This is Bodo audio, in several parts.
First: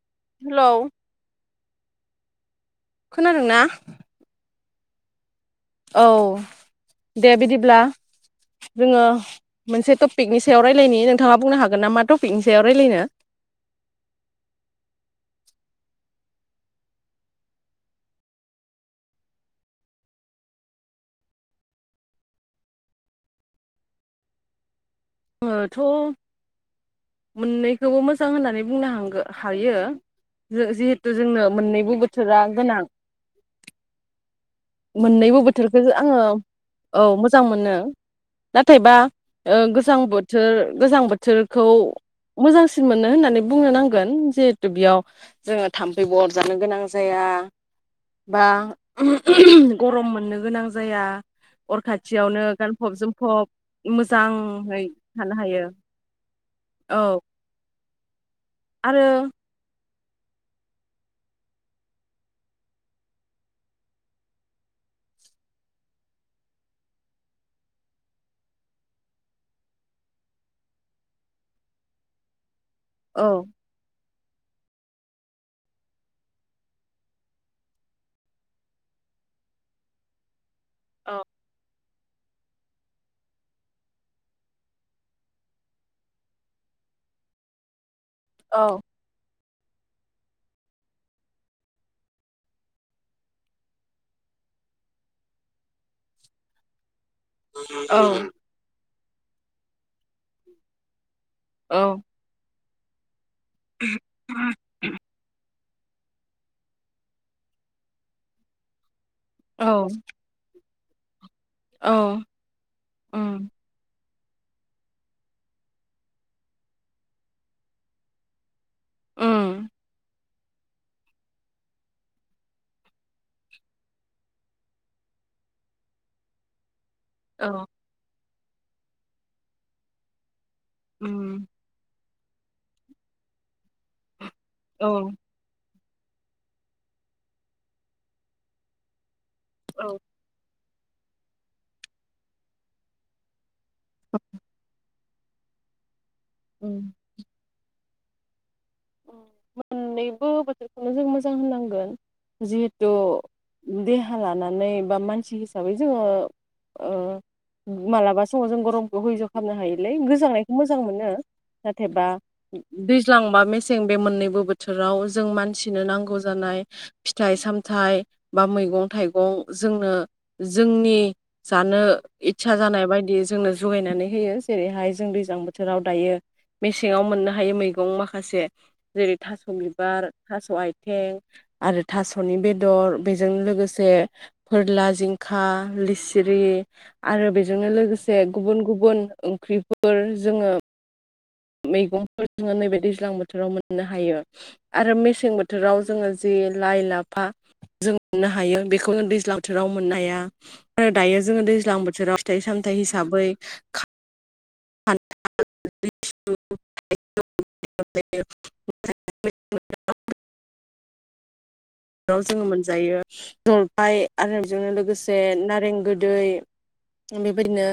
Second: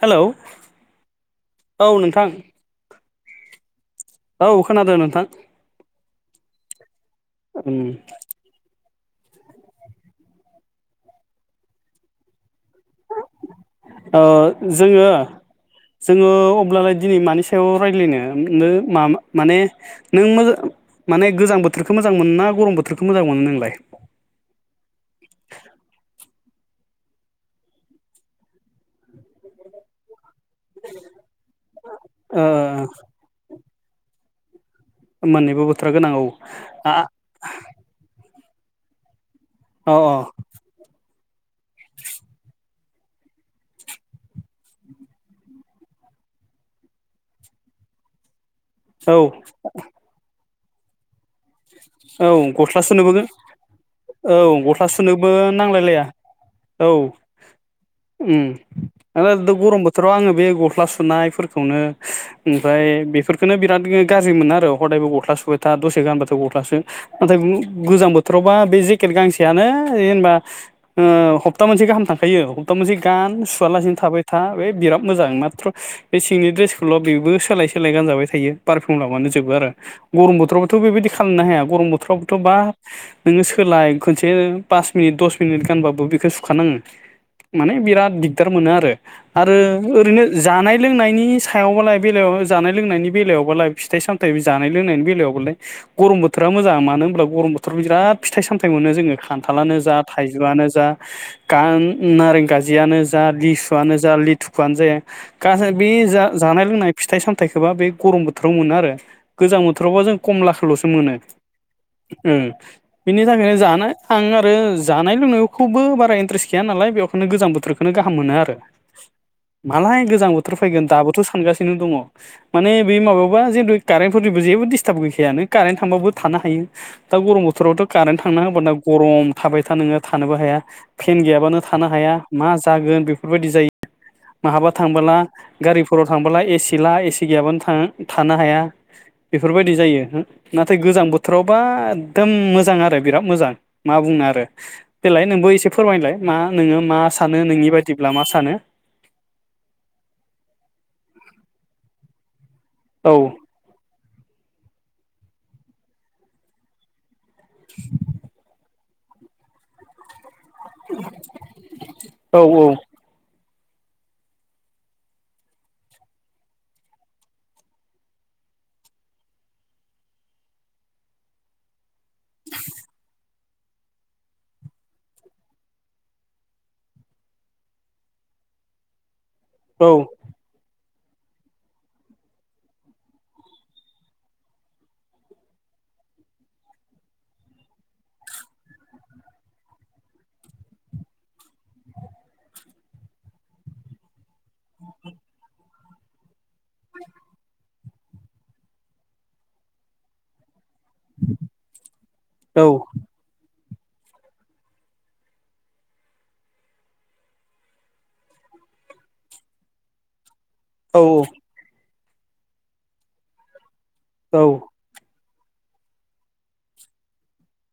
हेलौ औ नोंथां खोनादोंना? औ खोनादों नोंथां औ दे बिदिब्ला उम जोङो मोनसे टपिकनि सायाव रायजलायनायनि नोंथाङा बुंनो हागोन ना मा टपिक अह जोङो जोङो अब्लालाय दिनै मानि सायाव रायज्लायनो म माने नों मोजां माने गोजां बोथोरखौ मोजां मोनो ना गरम बोथोरखौ मोजां मोनो नोंलाय? आङोथ' मोननैखौबो मोजां होननानै बुंनो हां-हायो। जिहेथु जोंनो मोननैबो बोथोरा ओ गोनां। मोननैबो बोथोरखौ बोथोरा गोनां आङो औ आ औ मोजां मोनो। नाथायबा ओं अ गोजां अ बोथोर गोजां बोथोर खौ मोजांसिन मोनो होननानै बुंनो नांगोन जिहेथु बेयाव जोङो थाम्फैबो अरजानो गोनां जाया बा औ गरम मोननो गोनां जाया। अर औ खाथियावनो गस्ला गानफब जोमफब मोजां हासुनोबो नांलायलाया औ ओम आरो गरम बोथोराव आङो बे गस्ला सुनायफोरखौनो ओमफ्राय बेफोरखौनो बिराद गाज्रि मोनो आरो हदायबो गस्ला सुबुबाय था दसे गानबथ' गस होनब्लाासो नाथाय गोजां बोथोरावबा बे जेकेट गांसेयानो जेनबा हप्ता मोनसे गाहाम थांखायो। हप्टा मोनसे औ गान सुवालासिनो थाबाय था बे बिराद मोजां माथ्र' बे सिंनि दड्रेसखौल' बेबो सोलाय सोलाय गानजाबाय थायो पारफिउम लाबानो जोबो आरो गरम बोथोरबथ' औ खालामनो हाया गरम बोथ बोथ्रावथ' बा नोङो सोलाय खनसे पास मिनिट दस मिनिट गानबाबो बेखौ सुखानाङो माने बिराद दिगदार मोनो औ आरो आरो ओरैनो जानाय लोंनायनि सायावबालाय बेलायाव जानाय लोंनायनि बेलायावबालाय फिथाइ सामथायाइ जानाय लोंनायनि बेलायावबालाय। गरम बोथोरा मोजां मानो अब्ला गरम बथोराव बिराद फिथाइ सामथाय मोनो जोङो। खान्थालानो जा थाइजौआनो जा कां औ नारेंखाजि जायानो जा लिसुआनो जा लिथुखुआनो जाया गासै बे जा जानाय लोंनाय फिथाइ सामथाइखौबा बे गरम बोथोराव मोनो आरो गोजां औ बोथोरावबा जों कमला सल'सो मोनो। औ उम बिनि उम थाखायनो जानो। आं आरो जानाय लोंनायखौबो बारा इन्ट्रेस्ट गैया नालाय बेखायनो गोजां बोथोरखौनो गाहाम मोनो आरो उम मालाय गोजां बोथोर फैगोन दाबोथ' सानगासिनो दङ माने बे माबाबा जिथु कारेन्टफोरनिबो जेबो दिडिस्टाब गैखायानो। कारेन्ट थांबाबो थानो हायो। दा गरम औ बोथोरावथ' कारेन्ट था थांना होबादा गरम थाबाय था नोङो थानोबो हाया। फेन उम गैयाबानो थानो हाया। मा जागोन बेफोरबायदि जायो। बहाबा औ थांबोला गारिफोराव थांबोला एसि ला एसि गैयाबानो था थानो हाया। बेफोरबायदि औ जायो हो नाथाय गोजां बोथोरावबा एकदम मोजां आरो बिराद मोजां। मा बुंनो आरो देलाय नोंबो एसे फोरमायलाय। मा नोङो उम मा सानो नोंनि बाद दिब्ला मा सानो? मोननैबो जिहेतु औ देहा राहा लानानै बा मानसि हिसाबै जोङो ओ मालाबा समाव जों गरम [unintelligible] खामनो हायोलै गोजांनाय मोजां मोनो जाथेबा औ दैज्लां बा मेस जों बे मोननैबो बोथोराव जों मानसिनो नांगौ जानाय फिथाइ सामथाइ बा मैगं थाइगं जोंनो जोंनि जानो इस्सा जानाय बायदि जोंनो जगायनानै होयो जेरैहाय जों दैज्लां बोथोराव दायो मेसेङाव मोननो हायो मैगं माखासे जेरै थास' औ बिबार थास' आइ ए आरो थास'नि बेदर बेजों लोगोसे फोरला जिंखा लिसिरि आरो बेजोंनो लोगोसे गुबुन गुबुन ओंख्रिफोर जोङो मैगंफोर जोङो नैबे दैज्लां बोथोराव मोननो हायो आरो मेसें बोथोराव जोङो जे लाइ लाफा जों मोननो हायो बेखौ जों दैज्लां बोथोराव मोननो हाया आरो दायो जोङो दैज्लां बोथोराव फिथाइ सामथाइ हिसाबै खा [unintelligible] औ औ। जोङो मोनजायो। ओमफ्राय आरो औ बेजोंनो लोगोसे नारें गोदै बेबायदिनो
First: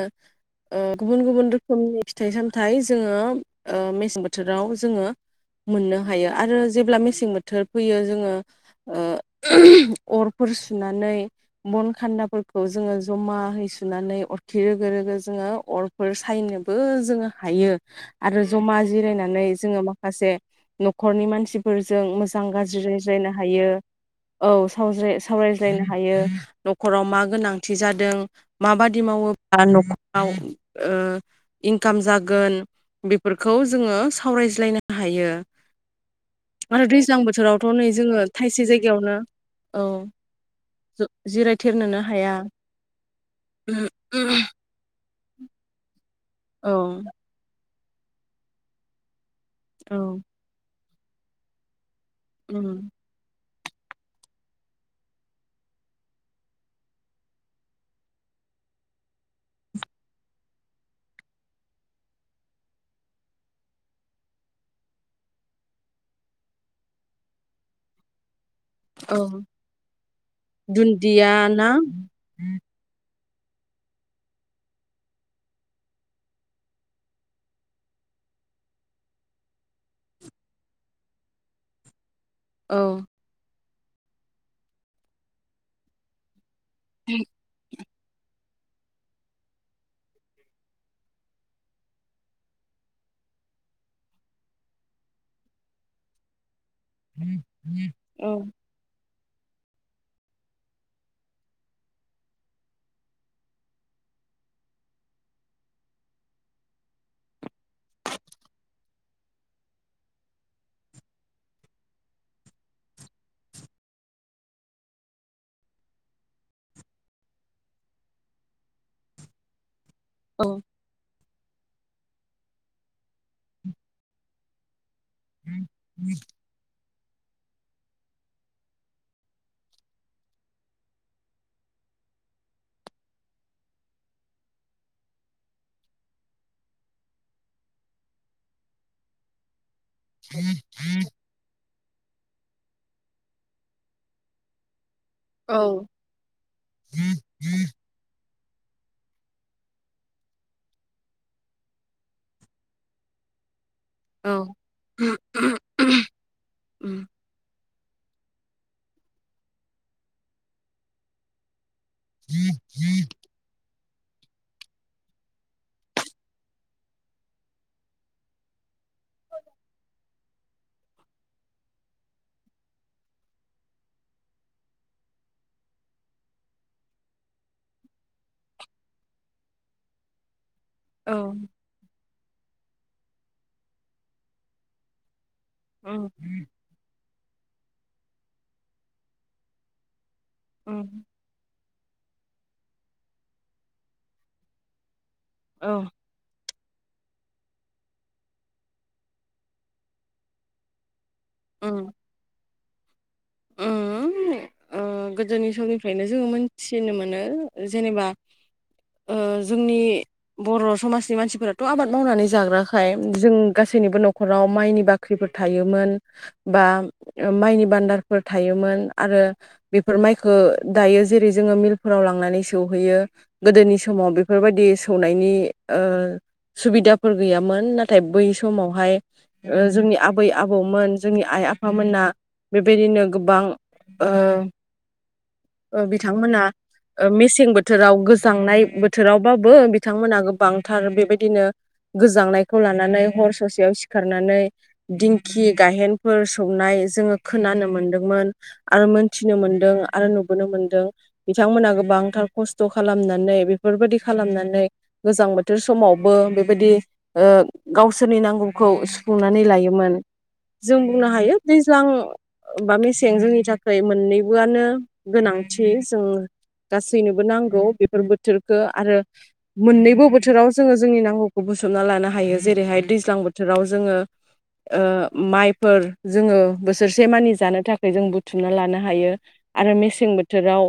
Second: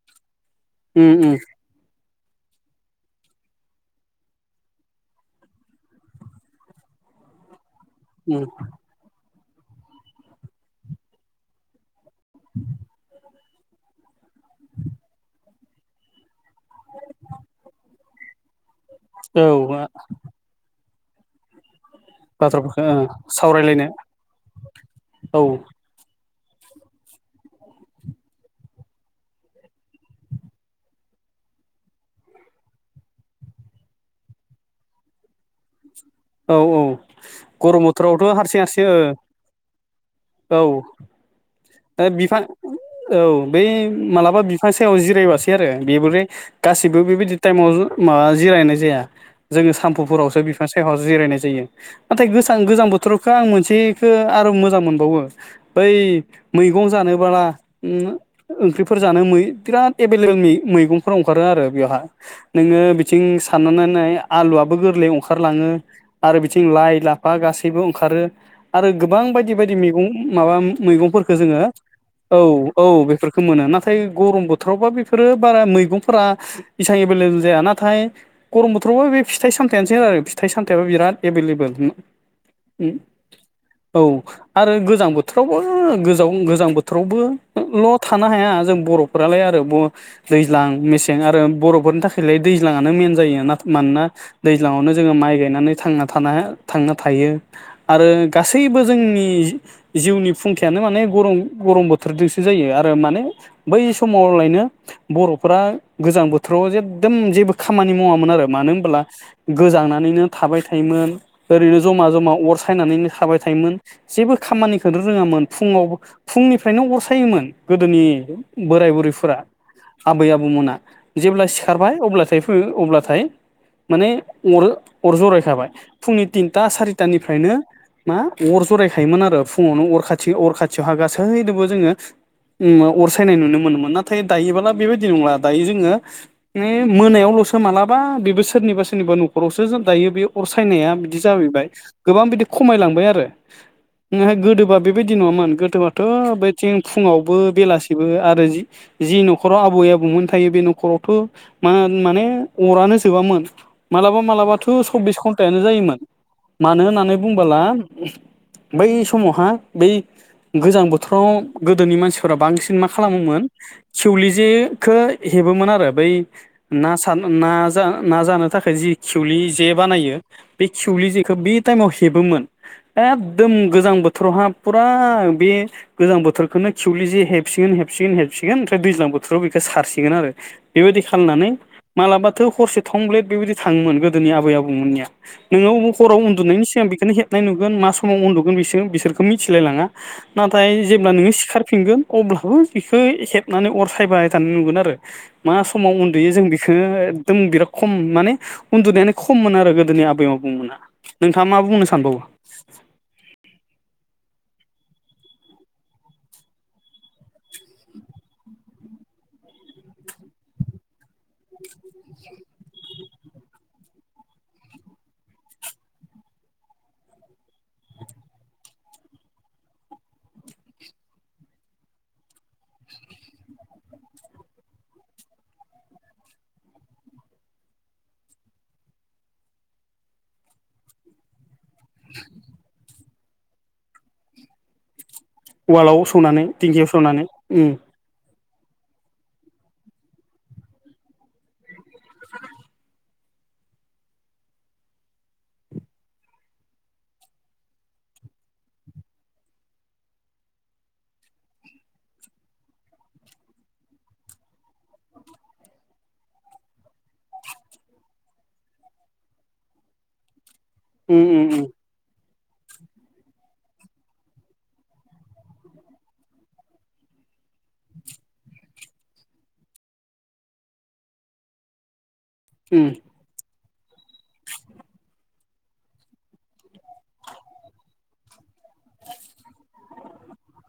ओ उम गुबुन उम गुबुन रोखोमनि फिथाइ सामथाइ जोङो मेसें बोथोराव जोङो मोननो हायो आरो जेब्ला मेसें बोथोर फैयो जोङो उम अरफोर सुनानै बन खान्दाफोरखौ जोङो ज'मा। नै सुनानै अरखि रोगो रोगो जोङो अरफोर सायनोबो जोङो हायो आरो। जमा जिरायनानै जोङो औ माखासे। न'खरनि मानसिफोर। जों मोजां बाथ्राफोरखौ गाज्रि ओ रायज्लायनो हायो। सावरायलायनो औ साव औ सावरायज्लायनो हायो। न'खराव मा गोनांथि जादों माबादि मावोब्ला न'खराव ओ इनकाम जागोन बेफोरखौ जोङो सावरायज्लायनो हायो। औ औ आरो दैज्लां बोथोरावथ' गरम नै जोङो बोथोरावथ' हारसिं थाइसे हारसिं। जायगायावनो औ ओ औ जिरायथेरनोनो ओद बि हाया बै मालाबा बिफां सायाव जिरायबा सै आरो बेबोलै। औ गासिबो बेबायदि टाइमाव ज मा जिरायनाय जाया। जोङो औ सामफुफोरावसो बिफां सा औ जिरायनाय जायो। नाथाय गोजां उम गोजां बोथोरावथ आं मोन थिखो आरो मोजां मोनबावो बै मैगं जानोब्ला ओ ओंख्रिफोर जानो बिराद एबेलेबेलनि मैगंफोर अंखारो आरो बेहा नोङो बिथिं साननानै आलुआबो गोरलै अंखा लाङो आरो बिथिं लाइ लाफा गासैबो ओंखारो। आरो औ गोबां बायदि बायदि मैगं माबा दुन्दिया मैगंफोरखौ जोङो ना औ औ बेफोर। खो मोनो नाथाय गरम बोथोरावबा बेफोरो बारा मैगंफोरा इसबां एभलेबल जाया नाथाय गरम बोथोरावबा बे फिथाइ सामथायानोसै आरो। फिथाइ सामथायाइबा बिराद एभेलेबेल। औ। औ आरो गोजां बोथोरावबो गोजाव गोजाम। बोथोरावबो ल' थानो हाया। जों बर' फ्रालाय आरो ब-दैज्लां मेसें आरो बर'फोरनि थाखालाय दैजांनो मेन जायो ना-मानोना दैज्लांआवनो। जोङो माइ गायनानै थांना थानो। थांना थायो आरो औ गासैबो जोंनि। नि जिउनि फुंखयानो माने गरम गरम बोथोरजोंसो जायो आरो माने बै समावलायनो बर'फोरा गोजां बोथोराव एकदम जेबो खामानि मावामोन आरो होनब्ला। गोजांनानैनो थाबाय थायोमोन ओरैनो जमा जमा अर सायनानैनो थाबाय थायोमोन जेबो खामानिखौनो रोङामोन फुङाव फुंनिफ्रायनो अर सायोमोन गोदोनि बोराय बुरैफोरा। आबै औ आबौमोना। जेब्ला सिखारबाय अब्लाथाय फो अब्लाथाय माने। अरो। अर जरायखाबाय फुंनि तिनथा सारि। तानिफ्रायनो मा अर जरायखायोमोन आरो फुङावनो अर खाथि अर खाथियावहा गासैजोंबो जोङो अर सायनाय नुनो मोनोमोन नाथाय दायोबोला बेबायदि नंला दायो जोङो मोनायावल'सो मालाबा बेबो सोरनिबा सोरनिबा न। जों दायो बे अरसायनाया बिदि जाबैबाय। गोबां बिदि खमायलांबाय आरो ओहाय गोदोबा बेबायदि नङामोन औ गोथोबआाथ' बेथिं फुङावबो बेलासिबो आरो आरो जि-जि न'खराव आबै आबौमोन थायो बे न'खरावथ' मा माने अरानो जोबामोन। मालाबा मालाबाथ' सब्बिस घन्टानो जायोमोन मानो होननानै बुंबोला बै समावहा बै गोजां बोथोराव गोदोनि मानसिफोरा बांसिन मा खालामोमोन खिवलि जेखो हेबोमोन आरो बै ना सान ना जा ना जानो। थाखाय जि खिवलि जे बानायो बे खिवलि जेखौ बे टाइमाव हेबोमोन एखदम गोजां बोथोरावहा फुरा बे गोजां बोथोरखौनो खिवलि जे हेबसिगोन हेबसिगोन हेबसिगोन ओमफ्राय दैज्लां बोथोराव बेखौ सारसिगोन आरो। बेबायदि औ खामनानै मालाबाथ' हरसे थंब्लेट बेबायदि थाङोमोन गोदोनि आबै आबौमोननिया। नोंनाव हराव उन्दुनायनि सिगां बेखौनो हे नाय नुगोन मा समाव उन्दुगोन बिसो-बिसोर बिसोरखौ मिथिलायलाङा। नाथाय जेब्ला नोङो सिखार फिनगोन अब्लाबो बिखौ हेबनानै अर सायबाय थानाय नुगोन आरो। मा औ समाव उन्दुयो जों बि खो एकदम बिराद खम माने उन्दुनायानो खममोन आरो गोदोनि आबै आबौमोना। नोंथाङा मा बुंनो सानबावो। ओ ओ गोदोनि समनिफ्रायनो जोङो मोनथिनो मोनो जेनेबा ओ जोंनि बर' समाजनि मानसिफोराथ' आबाद मावनानै जाग्राखाय जों गासैनिबो न'खराव माइनि बाख्रिफोर थायोमोन बा माइनि बान्दार फोर थायोमोन आरो बेफोर माइखो दायो जेरै जोङो मिलफोराव लांनानै सौहैयो गोदोनि समाव बेफोरबायदि सौनायनि ओ सुबिदाफोर गैयामोन नाथाय बै समावहाय ओ जोंनि आबै आबौमोन जोंनि आइ आफ फामोना बे बिदिनो गोबां ओ ओ उवालाव बिथांमोना सौनानै दिंकिआव सौनानै उम। थांनाय बोथोरावबाबो बिथांमोनहा गोबांथार बेबायदिनो गोजांनायखौ लानानै हर ससेयाव सिखारनानै दिंखि गाहेनफोर सौ खोनानो मोनदोंमोन आरो मोनथिनो मोनदों आरो नुबोनो मोनदों बिथांमोना गोबांथार खस्थ' खालामनानै बेफोरबायदि खालामनानै गोजां बोथोर समावबो बेबायदि ओ गावसोरनि नांगौखौ सुफुंनानै लायोमोन। जों बुंनो उम हायो उम दैज्लां बा मेसें जोंनि थाखाय मोननैबोआनो गोनांथि जों गासैनोबो नांगौ बेफोर बोथोरखो आरो मोननैबो बोथोराव जोङो जोंनि नांगौखौ बुथुमना लानो हायो। जेरैहाय उम दैज्लां बोथोराव जोङो ओ मायफोर जोङो बोस बोसोरसे मानि जानो थाखाय जों बुथुमना लानो हायो आरो मेसें बोथोराव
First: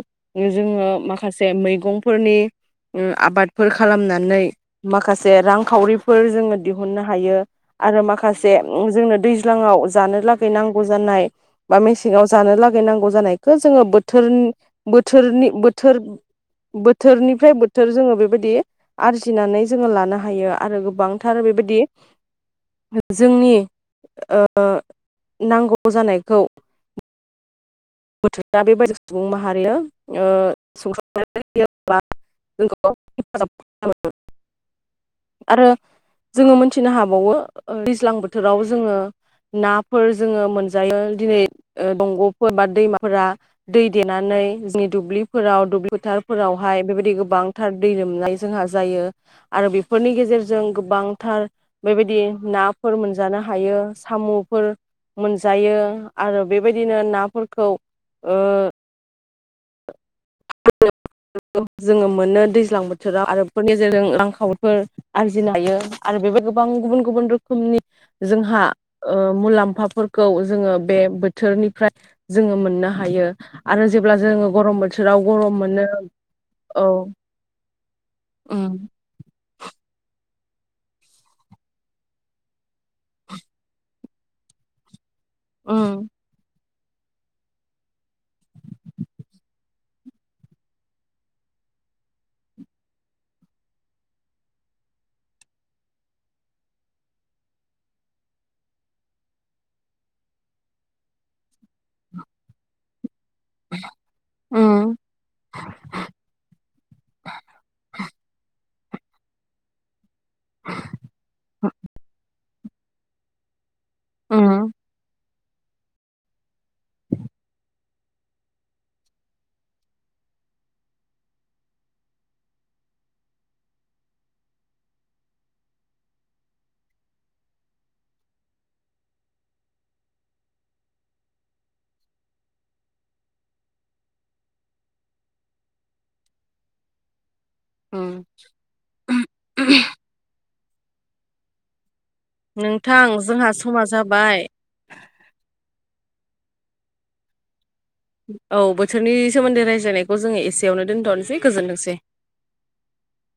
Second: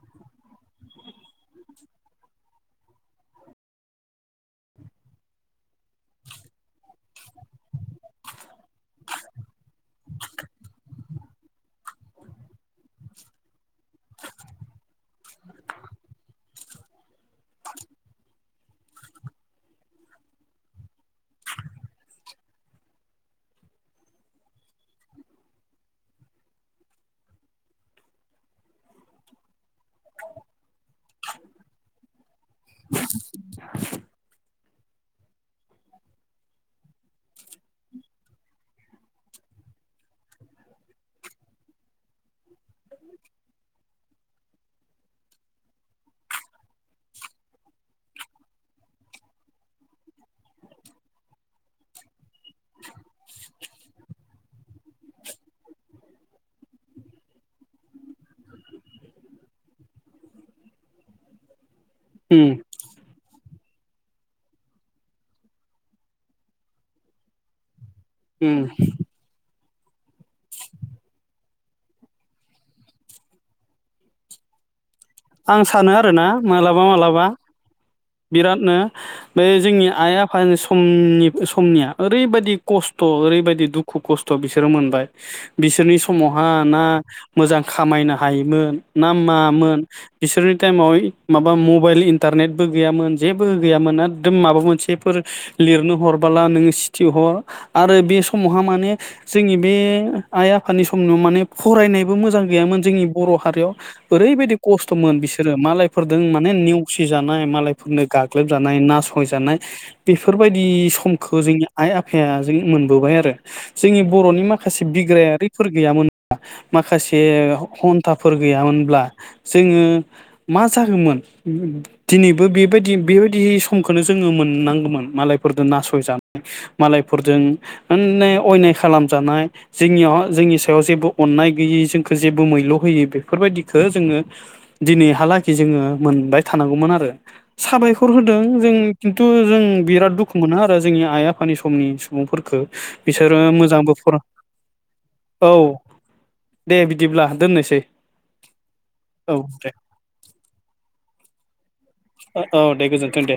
जोङो माखासे मैगंफोरनि उम आबादफोर खालामनानै माखासे रांखावरिफोर जोङो दिहुननो हायो आरो माखासे जोंनो दैज्लाङाव जानो लागै नां गौ जानाय बा मेसेङाव जानो लागै नांगौ जानाय जोङो बोथोर थोरनि बोथोर बोथोरनिफ्राय बोथोर जोङो बेबायदि आरजिनानै जोङो लानो हायो आरो गोबांथार बेबायदि जोंनि ओ नांगौ जानायखौ [unintelligible] [unintelligible] आरो जोङो मोनथिनो हाबावो ओ दैज्लां बोथोराव जोङो नाफोर जोङो मोनजायो दिनै ओ दंग'फोर बा दैमाफोरा दै देनानै जोंनि दुब्लिफोराव दुब्लि फोथारफोराव हाय बेबायदि गोबांथार दै लोमनाय जोंहा जायो आरो बेफोरनि गेजेरजों गोबांथार बेबायदि नाफोर मोनजानो हायो साम'फोर मोनजायो आरो बेबायदिनो नाफोर खौ ओ जोङो मोनो उम उम दैज्लां बोथोराव आरो फोरनि गेजेरजों आांखावोफोर आरजिनो हायो आरो बेबायदि गोबां गुबुन गुबुन रोखोमनि उम जोंहा ओ मुलाम्फ फाफोरखौ जोङो बे बोथोरनिफ्राय जोङो मोननो हायो आरो जेब्ला जोङो गरम बोथोर आं सानो आरोना मालाबा मालाबा बिरादनो उम बे जोंनि आइ आफ फा समनि समनिया ओरैबायदि खस्थ' ओरैबायदि दुख खु खस्थ' बिसोरो मोनबाय बिसोरनि समावहा ना मोजां खामायनो हायोमोन ना मामोन बिसोरनि टाइमाव माबा मबाइल इन्टारनेटबो गैयामोन जेबो गैयामोन एकदम माबा मोनसेफोर लिरनो हरबोला नोङो सिथि हर आरो बे समावहा माने जोंनि बे आइ आफानि समनाव माने फरायनायबो मोजां गैयामोन जोंनि बर' हारियाव ओरैबायदि खस्थ' उम उम थमोन बिसोरो मालायफोरजों माने नेवसि जानाय मालायफोरनो गाग्लोब जा नाय नाचय जानाय बेफोरबायदि समखौ जोंनि आइ आफाया उम मोनबोबाय आरो जोंनि बर'नि माखासे बिग्रायारि फोर गैयामोन माखासे [unintelligible] खथाफोर गैयामोनब्ला जोङो मा जागोमोन दिनैबो बेबायदि बेबायदि समखौनो जोङो मोननांगौमोन मालायफोरजों नासयजानाय मालायफोरजों ओने अयनाय खालामजानाय जोंनियाव जोंनि सायाव जेबो अननाय गैयि जोंखौ जेबो मैल' होयो बेफोरबायदिखौ जोङो दिनैहालागि जोङो मोनबाय थानांगौमोन आरो साबायखर होदों जों खिन्थु जों बिराद दुखु मोनो आरो जोंनि आइ आफानि समनि सुबुंफोरखौ नोंथां बिसोरो जोंहा समा मोजांबो फर जाबाय औ दे बिदिब्ला दोननोसै। औ बो सोरनि औ सोमोन्दै दे रायज्लायनायखौ जोङो एसेयावनो दोनथ'नोसै गोजोनथोंसै। औ दे गोजोन्थों दे